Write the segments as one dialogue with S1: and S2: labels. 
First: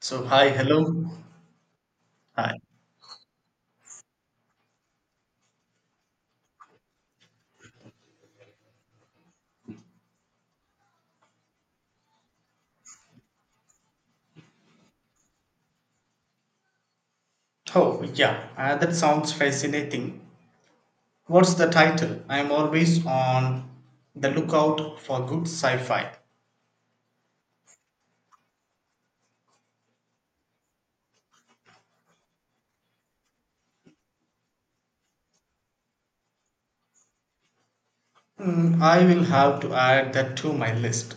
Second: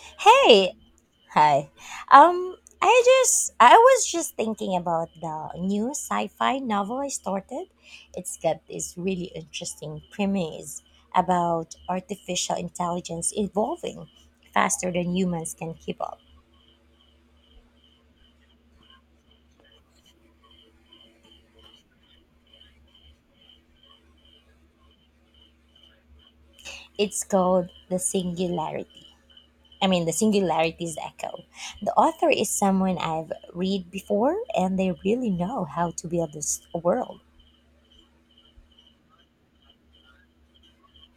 S1: So, hi,
S2: Hey,
S1: hello.
S2: hi. Um,
S1: Hi.
S2: I was just thinking about the new sci-fi novel I started. It's got this really interesting premise about artificial intelligence evolving faster than humans can keep up.
S1: Oh, yeah, that sounds fascinating. What's the title? I'm always on the lookout for good sci fi.
S2: It's called The Singularity. I mean, The Singularity's Echo. The author is someone I've read before, and they really know how to build this world.
S1: Hmm, I will have to add that to my list.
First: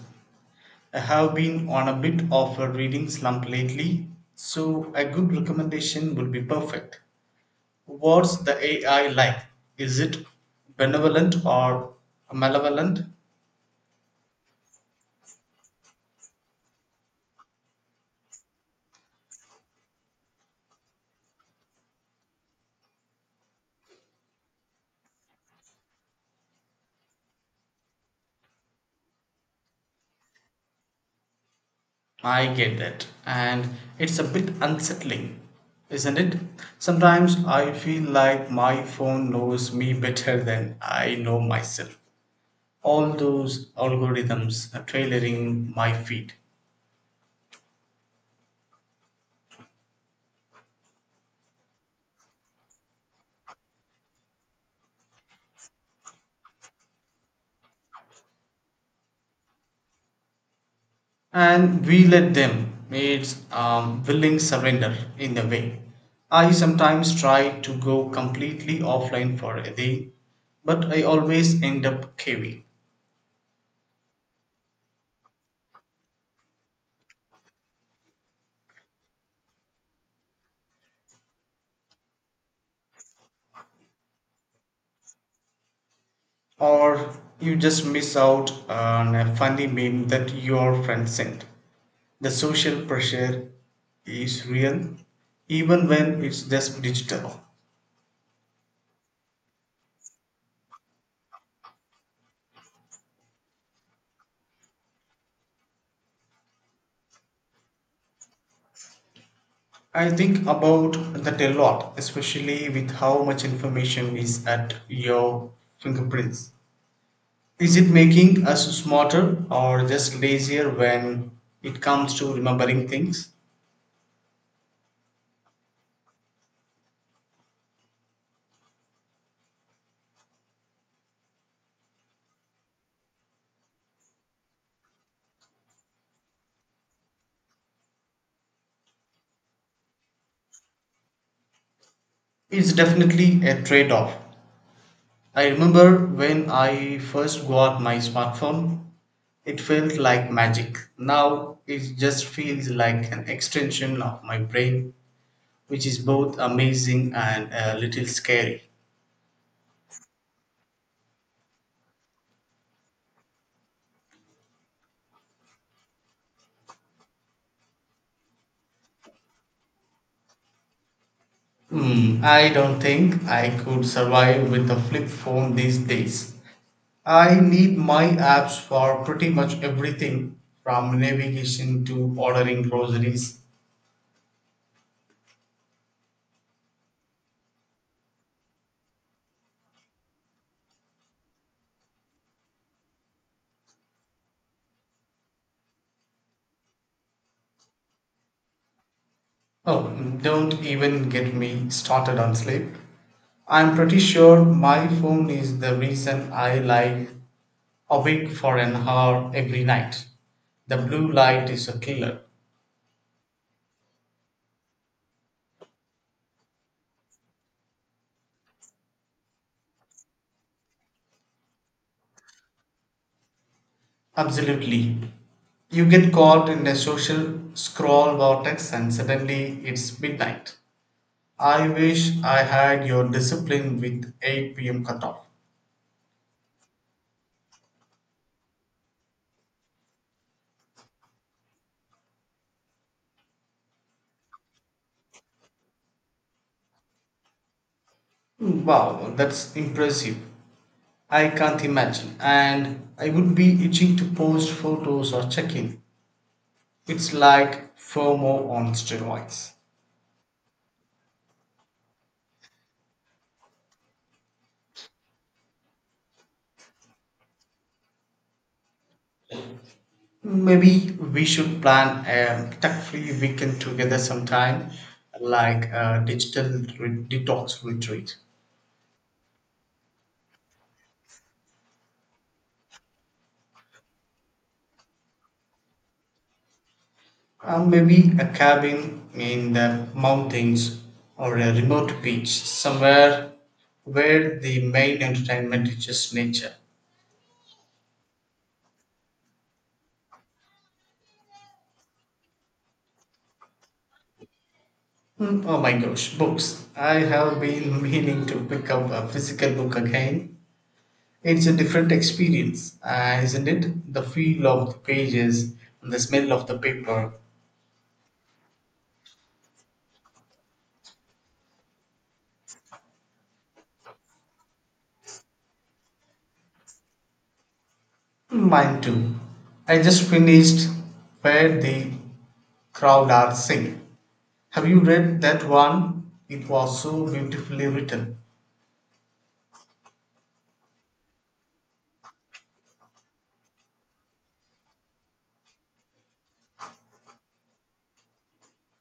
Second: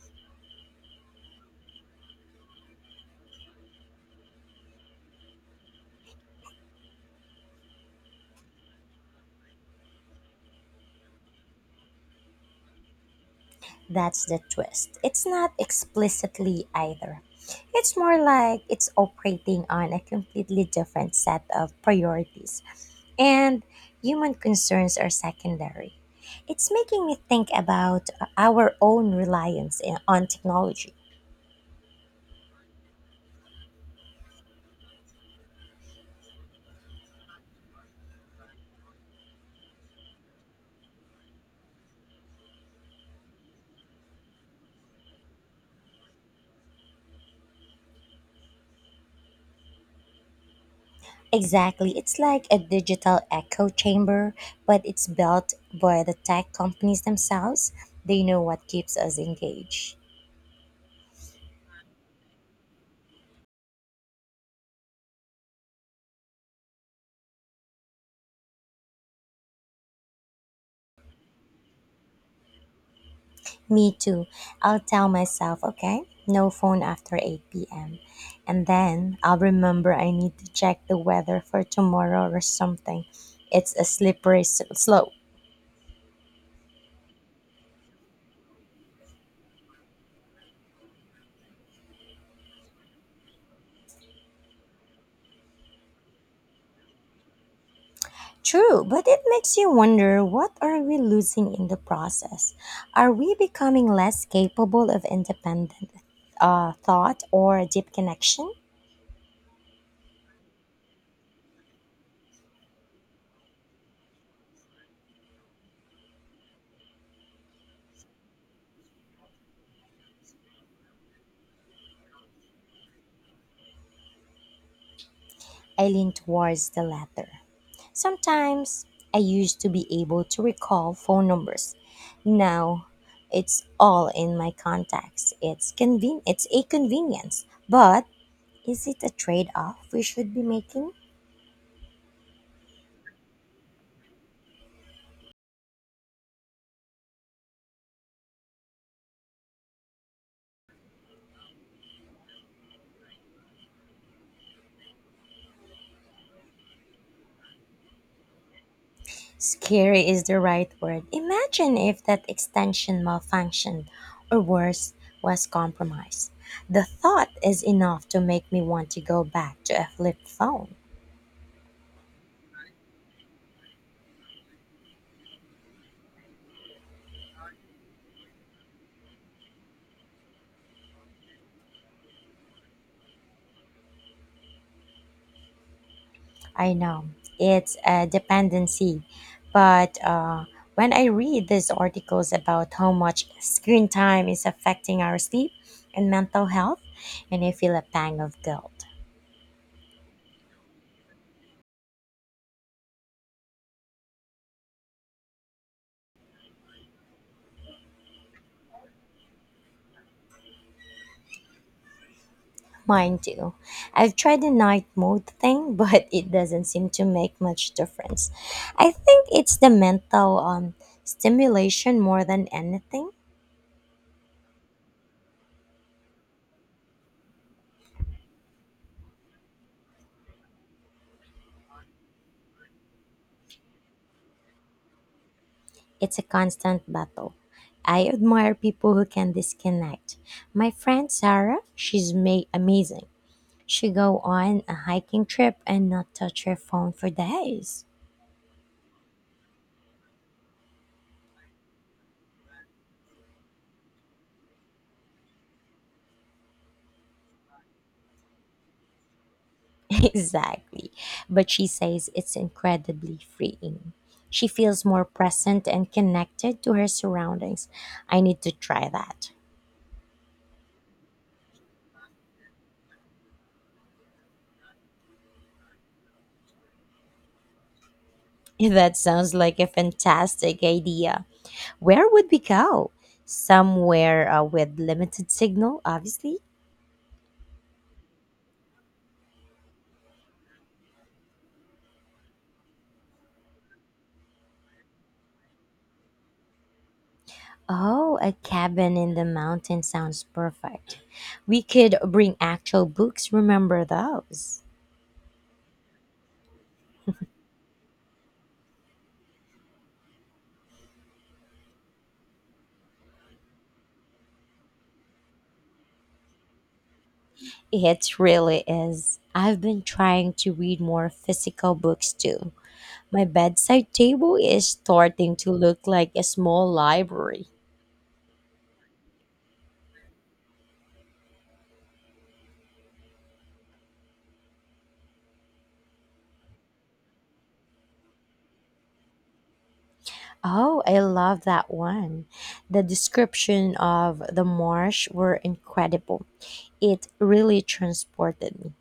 S1: I have been on a bit of a reading slump lately, so a good recommendation would be perfect. What's the AI like? Is it benevolent or malevolent?
S2: That's the twist. It's not explicitly either. It's more like it's operating on a completely different set of priorities, and human concerns are secondary. It's making me think about our own on technology.
S1: I get that. And it's a bit unsettling, isn't it? Sometimes I feel like my phone knows me better than I know myself. All those algorithms are tailoring my feed.
S2: Exactly. It's like a digital echo chamber, but it's built by the tech companies themselves. They know what keeps us engaged.
S1: And we let them. It's willing surrender in a way. I sometimes try to go completely offline for a day, but I always end up caving.
S2: Me too. I'll tell myself, okay, no phone after 8 p.m. And then I'll remember I need to check the weather for tomorrow or something. It's a slope.
S1: Or you just miss out on a funny meme that your friend sent. The social pressure is real, even when it's just digital.
S2: True, but it makes you wonder, what are we losing in the process? Are we becoming less capable of independent thought or deep connection?
S1: I think about that a lot, especially with how much information is at your fingerprints. Is it making us smarter or just lazier when it comes to remembering things?
S2: I lean towards the latter. Sometimes I used to be able to recall phone numbers. Now it's all in my contacts. It's a convenience, but is it a trade-off we should be making?
S1: It's definitely a trade off. I remember when I first got my smartphone, it felt like magic. Now it just feels like an extension of my brain, which is both amazing and a little scary.
S2: Scary is the right word. Imagine if that extension malfunctioned or worse was compromised. The thought is enough to make me want to go back to a flip phone.
S1: Hmm, I don't think I could survive with a flip phone these days. I need my apps for pretty much everything from navigation to ordering groceries.
S2: I know it's a dependency, but when I read these articles about how much screen time is affecting our sleep and mental health, and I feel a pang of guilt.
S1: Oh, don't even get me started on sleep. I'm pretty sure my phone is the reason I lie awake for an hour every night. The blue light is a killer.
S2: Mine too. I've tried the night mode thing, but it doesn't seem to make much difference. I think it's the mental stimulation more than anything.
S1: Absolutely. You get caught in a social scroll vortex and suddenly it's midnight. I wish I had your discipline with 8 p.m. cutoff.
S2: It's a constant battle. I admire people who can disconnect. My friend Sarah, amazing. She go on a hiking trip and not touch her phone for days.
S1: Wow, that's impressive. I can't imagine. And I would be itching to post photos or check in. It's like FOMO on steroids.
S2: Exactly. But she says it's incredibly freeing. She feels more present and connected to her surroundings. I need to try that.
S1: Maybe we should plan a tech free weekend together sometime, like a digital detox retreat.
S2: That sounds like a fantastic idea. Where would we go? Somewhere with limited signal, obviously.
S1: Maybe a cabin in the mountains or a remote beach somewhere where the main entertainment is just nature.
S2: Oh, a cabin in the mountain sounds perfect. We could bring actual books, remember those?
S1: Hmm, oh my gosh, books. I have been meaning to pick up a physical book again. It's a different experience, isn't it? The feel of the pages and the smell of the paper.
S2: It really is. I've been trying to read more physical books too. My bedside table is starting to look like a small library.
S1: Mine too. I just finished Where the Crowd Are Sing. Have you read that one? It was so beautifully written.
S2: Oh, I love that one. The description of the marsh were incredible. It really transported me.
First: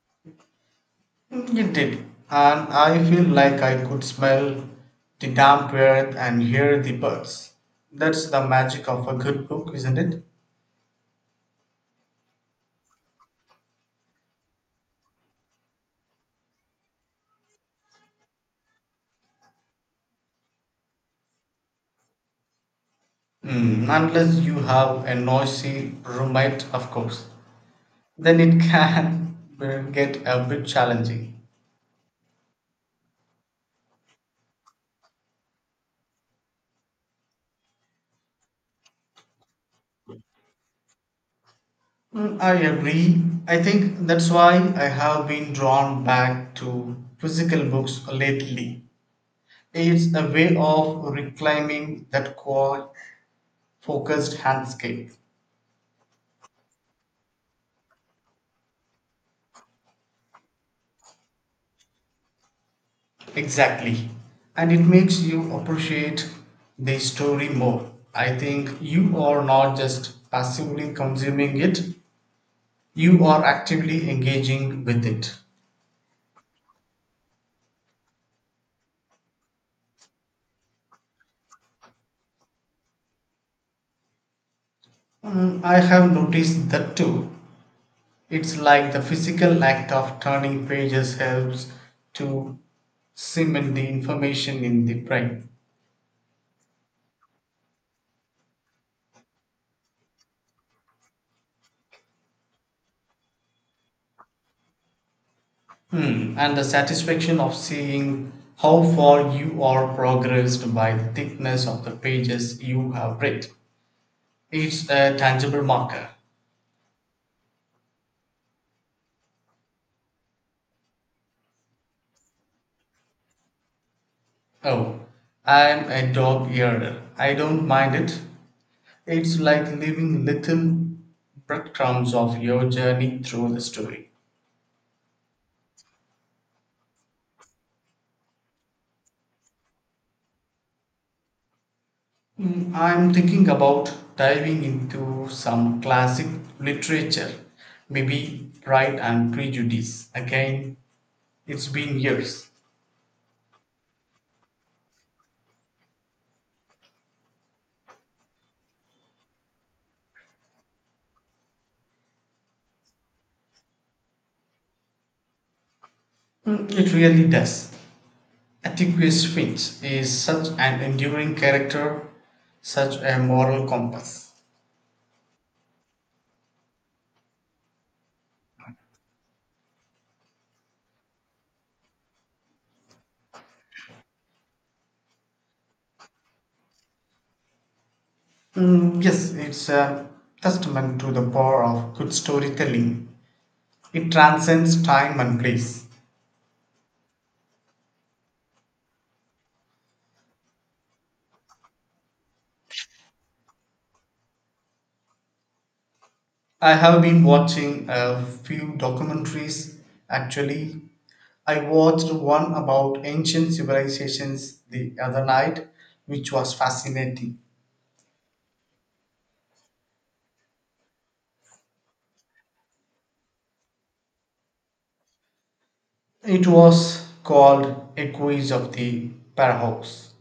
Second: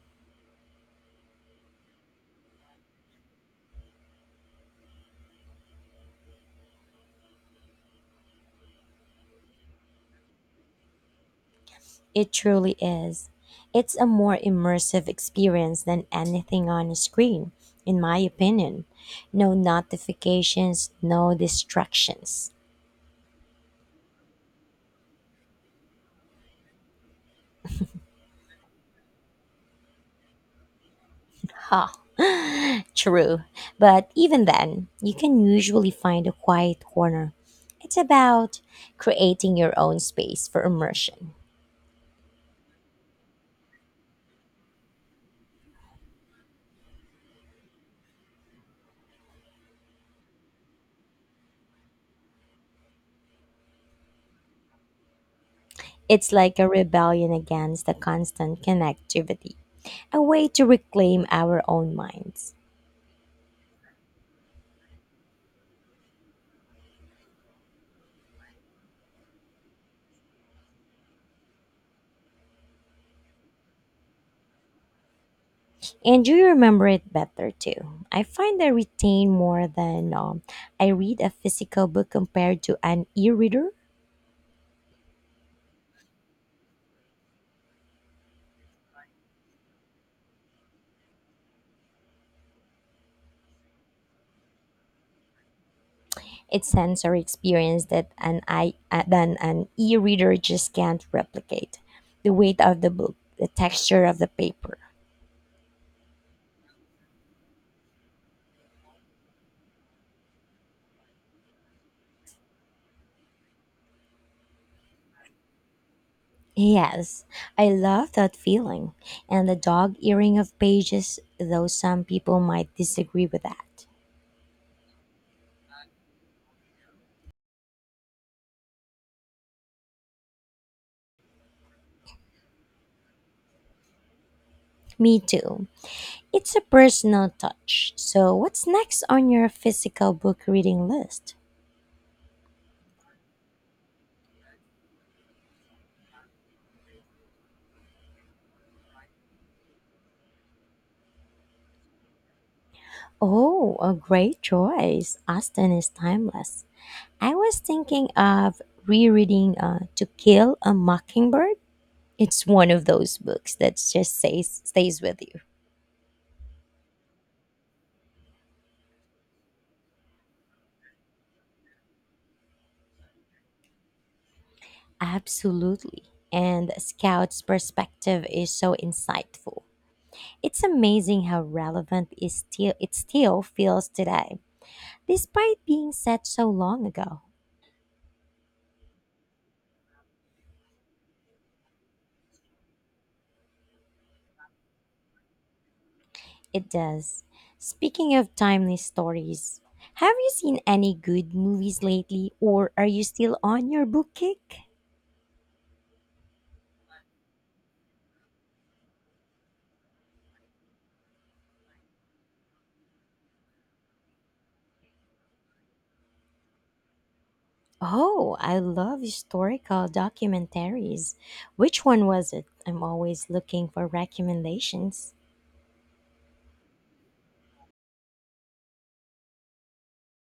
S1: It did, and I feel like I could smell the damp earth and hear the birds. That's the magic of a good book, isn't it?
S2: It truly is. It's a more immersive experience than anything on a screen, in my opinion. No notifications, no distractions.
S1: Mm, unless you have a noisy roommate, of course. Then it can get a bit challenging.
S2: Ha, true. But even then, you can usually find a quiet corner. It's about creating your own space for immersion.
S1: Mm, I agree. I think that's why I have been drawn back to physical books lately. It's a way of reclaiming that quiet, focused handscape.
S2: It's like a rebellion against the constant connectivity, a way to reclaim our own minds.
S1: Exactly. And it makes you appreciate the story more. I think you are not just passively consuming it, you are actively engaging with it.
S2: And you remember it better too. I find I retain more than I read a physical book compared to an e-reader.
S1: Mm, I have noticed that too. It's like the physical act of turning pages helps to cement the information in the brain.
S2: It's sensory experience that an I than an e-reader just can't replicate. The weight of the book, the texture of the paper.
S1: Hmm, and the satisfaction of seeing how far you are progressed by the thickness of the pages you have read. It's a tangible marker.
S2: Yes, I love that feeling, and the dog earring of pages. Though some people might disagree with that.
S1: Oh, I'm a dog earer. I don't mind it. It's like leaving little breadcrumbs of your journey through the story.
S2: Me too. It's a personal touch. So, what's next on your physical book reading list?
S1: Mm, I'm thinking about diving into some classic literature, maybe Pride and Prejudice. Again, it's been years.
S2: Oh, a great choice. Austen is timeless. I was thinking of rereading To Kill a Mockingbird. It's one of those books that just stays with you.
S1: Mm, it really does. Atticus Finch is such an enduring character, such a moral compass.
S2: Absolutely. And Scout's perspective is so insightful. It's amazing how it still feels today, despite being set so long ago.
S1: Mm, yes, it's a testament to the power of good storytelling. It transcends time and place.
S2: It does. Speaking of timely stories, have you seen any good movies lately, or are you still on your book kick?
S1: I have been watching a few documentaries actually. I watched one about ancient civilizations the other night, which was fascinating.
S2: Oh, I love historical documentaries. Which one was it? I'm always looking for recommendations.
S1: It was called Echoes of the Paradox.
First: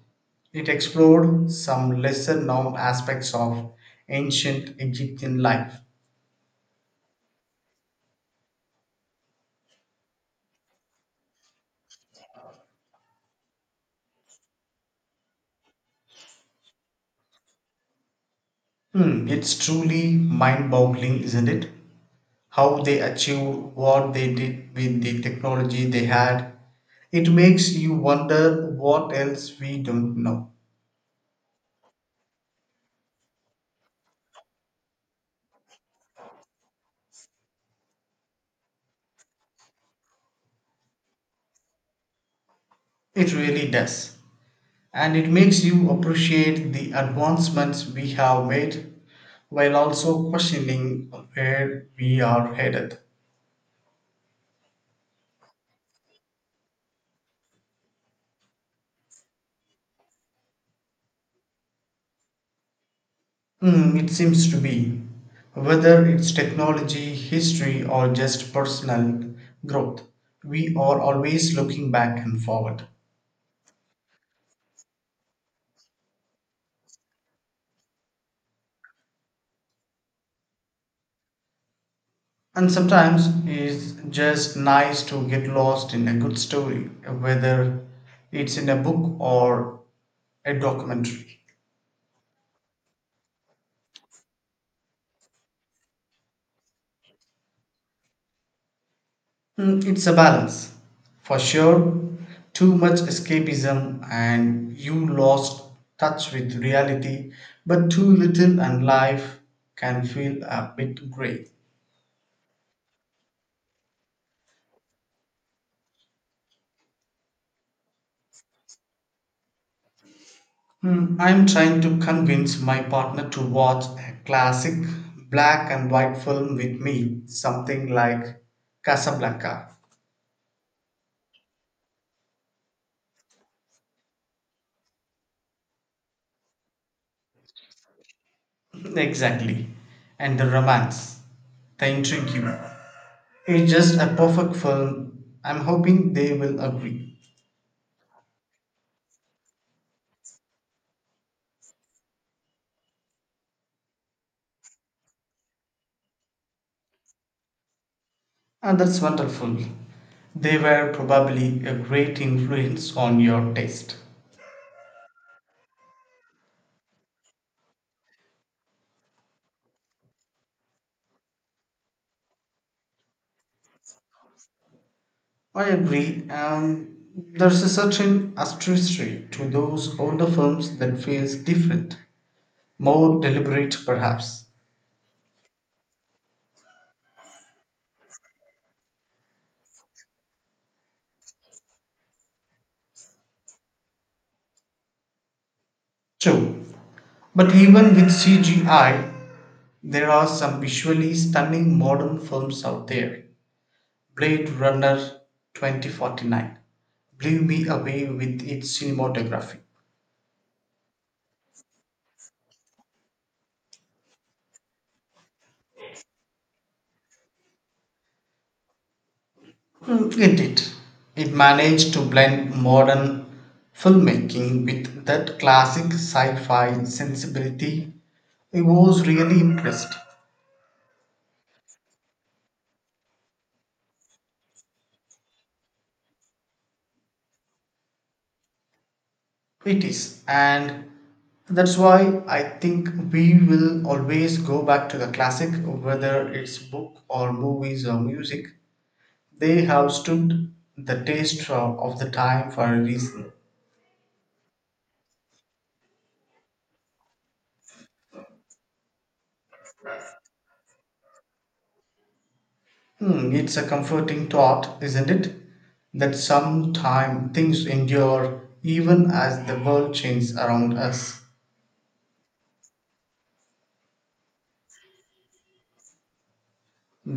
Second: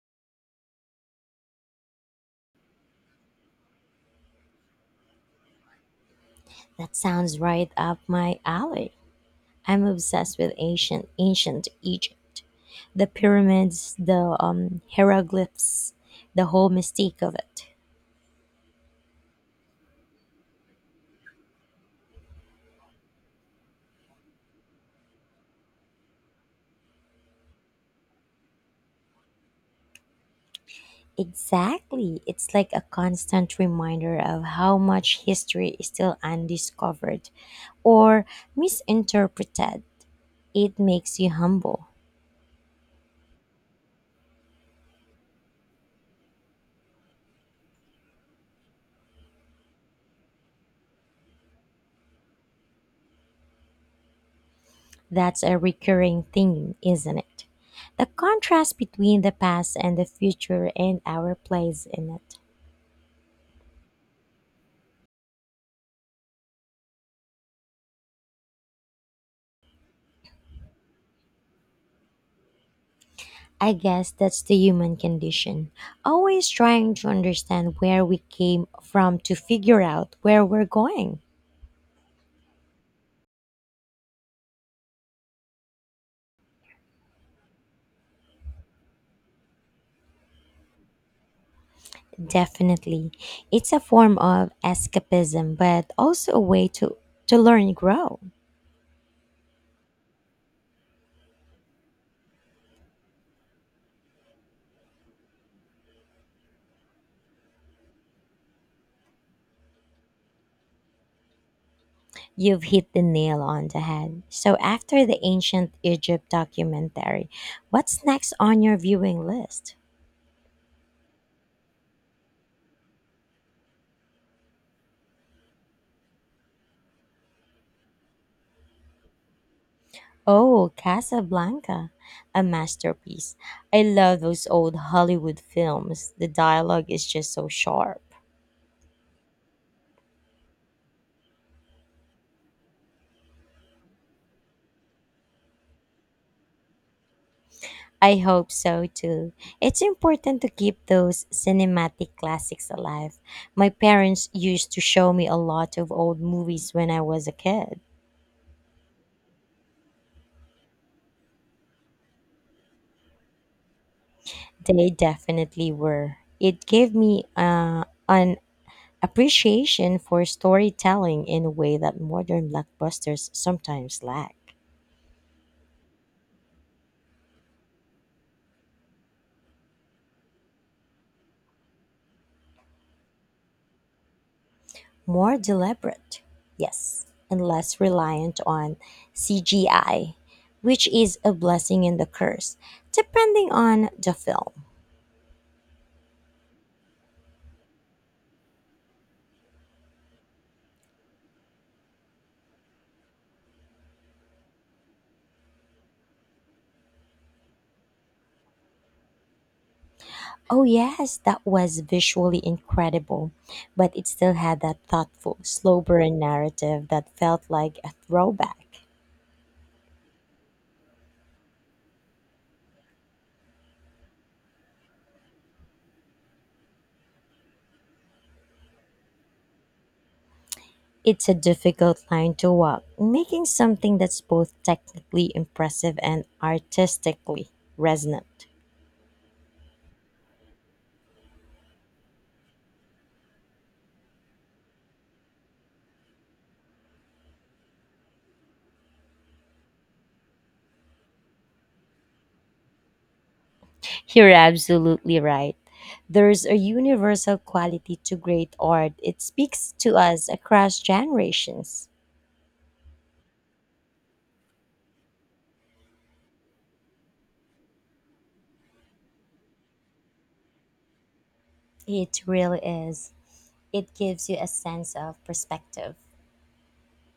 S1: It explored some lesser known aspects of ancient Egyptian life.
S2: That sounds right up my alley. I'm obsessed with ancient Egypt. The pyramids, the hieroglyphs, the whole mystique of it.
S1: Hmm, it's truly mind boggling, isn't it? How they achieved what they did with the technology they had. It makes you wonder what else we don't know.
S2: Exactly. It's like a constant reminder of how much history is still undiscovered or misinterpreted. It makes you humble.
S1: It really does. And it makes you appreciate the advancements we have made while also questioning where we are headed.
S2: That's a recurring theme, isn't it? The contrast between the past and the future and our place in it.
S1: Hmm, it seems to be. Whether it's technology, history, or just personal growth, we are always looking back and forward.
S2: I guess that's the human condition, always trying to understand where we came from to figure out where we're going.
S1: And sometimes it's just nice to get lost in a good story, whether it's in a book or a documentary.
S2: Definitely. It's a form of escapism, but also a way to learn and grow.
S1: Mm, it's a balance. For sure, too much escapism and you lost touch with reality, but too little and life can feel a bit grey.
S2: You've hit the nail on the head. So, after the ancient Egypt documentary, what's next on your viewing list?
S1: Mm, I'm trying to convince my partner to watch a classic black and white film with me, something like Casablanca.
S2: Oh, Casablanca, a masterpiece. I love those old Hollywood films. The dialogue is just so sharp.
S1: Exactly. And the romance, the intrigue. It's just a perfect film. I'm hoping they will agree.
S2: I hope so too. It's important to keep those cinematic classics alive. My parents used to show me a lot of old movies when I was a kid.
S1: And that's wonderful. They were probably a great influence on your taste.
S2: They definitely were. It gave me an appreciation for storytelling in a way that modern blockbusters sometimes lack.
S1: I agree. There's a certain artistry to those older films that feels different, more deliberate perhaps.
S2: More deliberate, yes, and less reliant on CGI, which is a blessing and a curse, depending on the film.
S1: True. But even with CGI, there are some visually stunning modern films out there. Blade Runner 2049 blew me away with its cinematography.
S2: Oh, yes, that was visually incredible, but it still had that thoughtful, slow burn narrative that felt like a throwback.
S1: Mm, it did. It managed to blend modern filmmaking with that classic sci fi sensibility. I was really impressed.
S2: It's a difficult line to walk, making something that's both technically impressive and artistically resonant.
S1: It is, and that's why I think we will always go back to the classic, whether it's book or movies or music. They have stood the taste of the time for a reason.
S2: You're absolutely right. There's a universal quality to great art, it speaks to us across generations.
S1: Hmm, it's a comforting thought, isn't it? That sometime things endure even as the world changes around us.
S2: It really is, it gives you a sense of perspective,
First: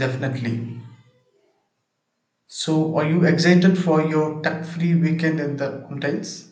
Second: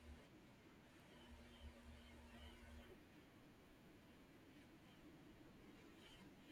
S1: Definitely. So, are you excited for your tuck free weekend in the mountains?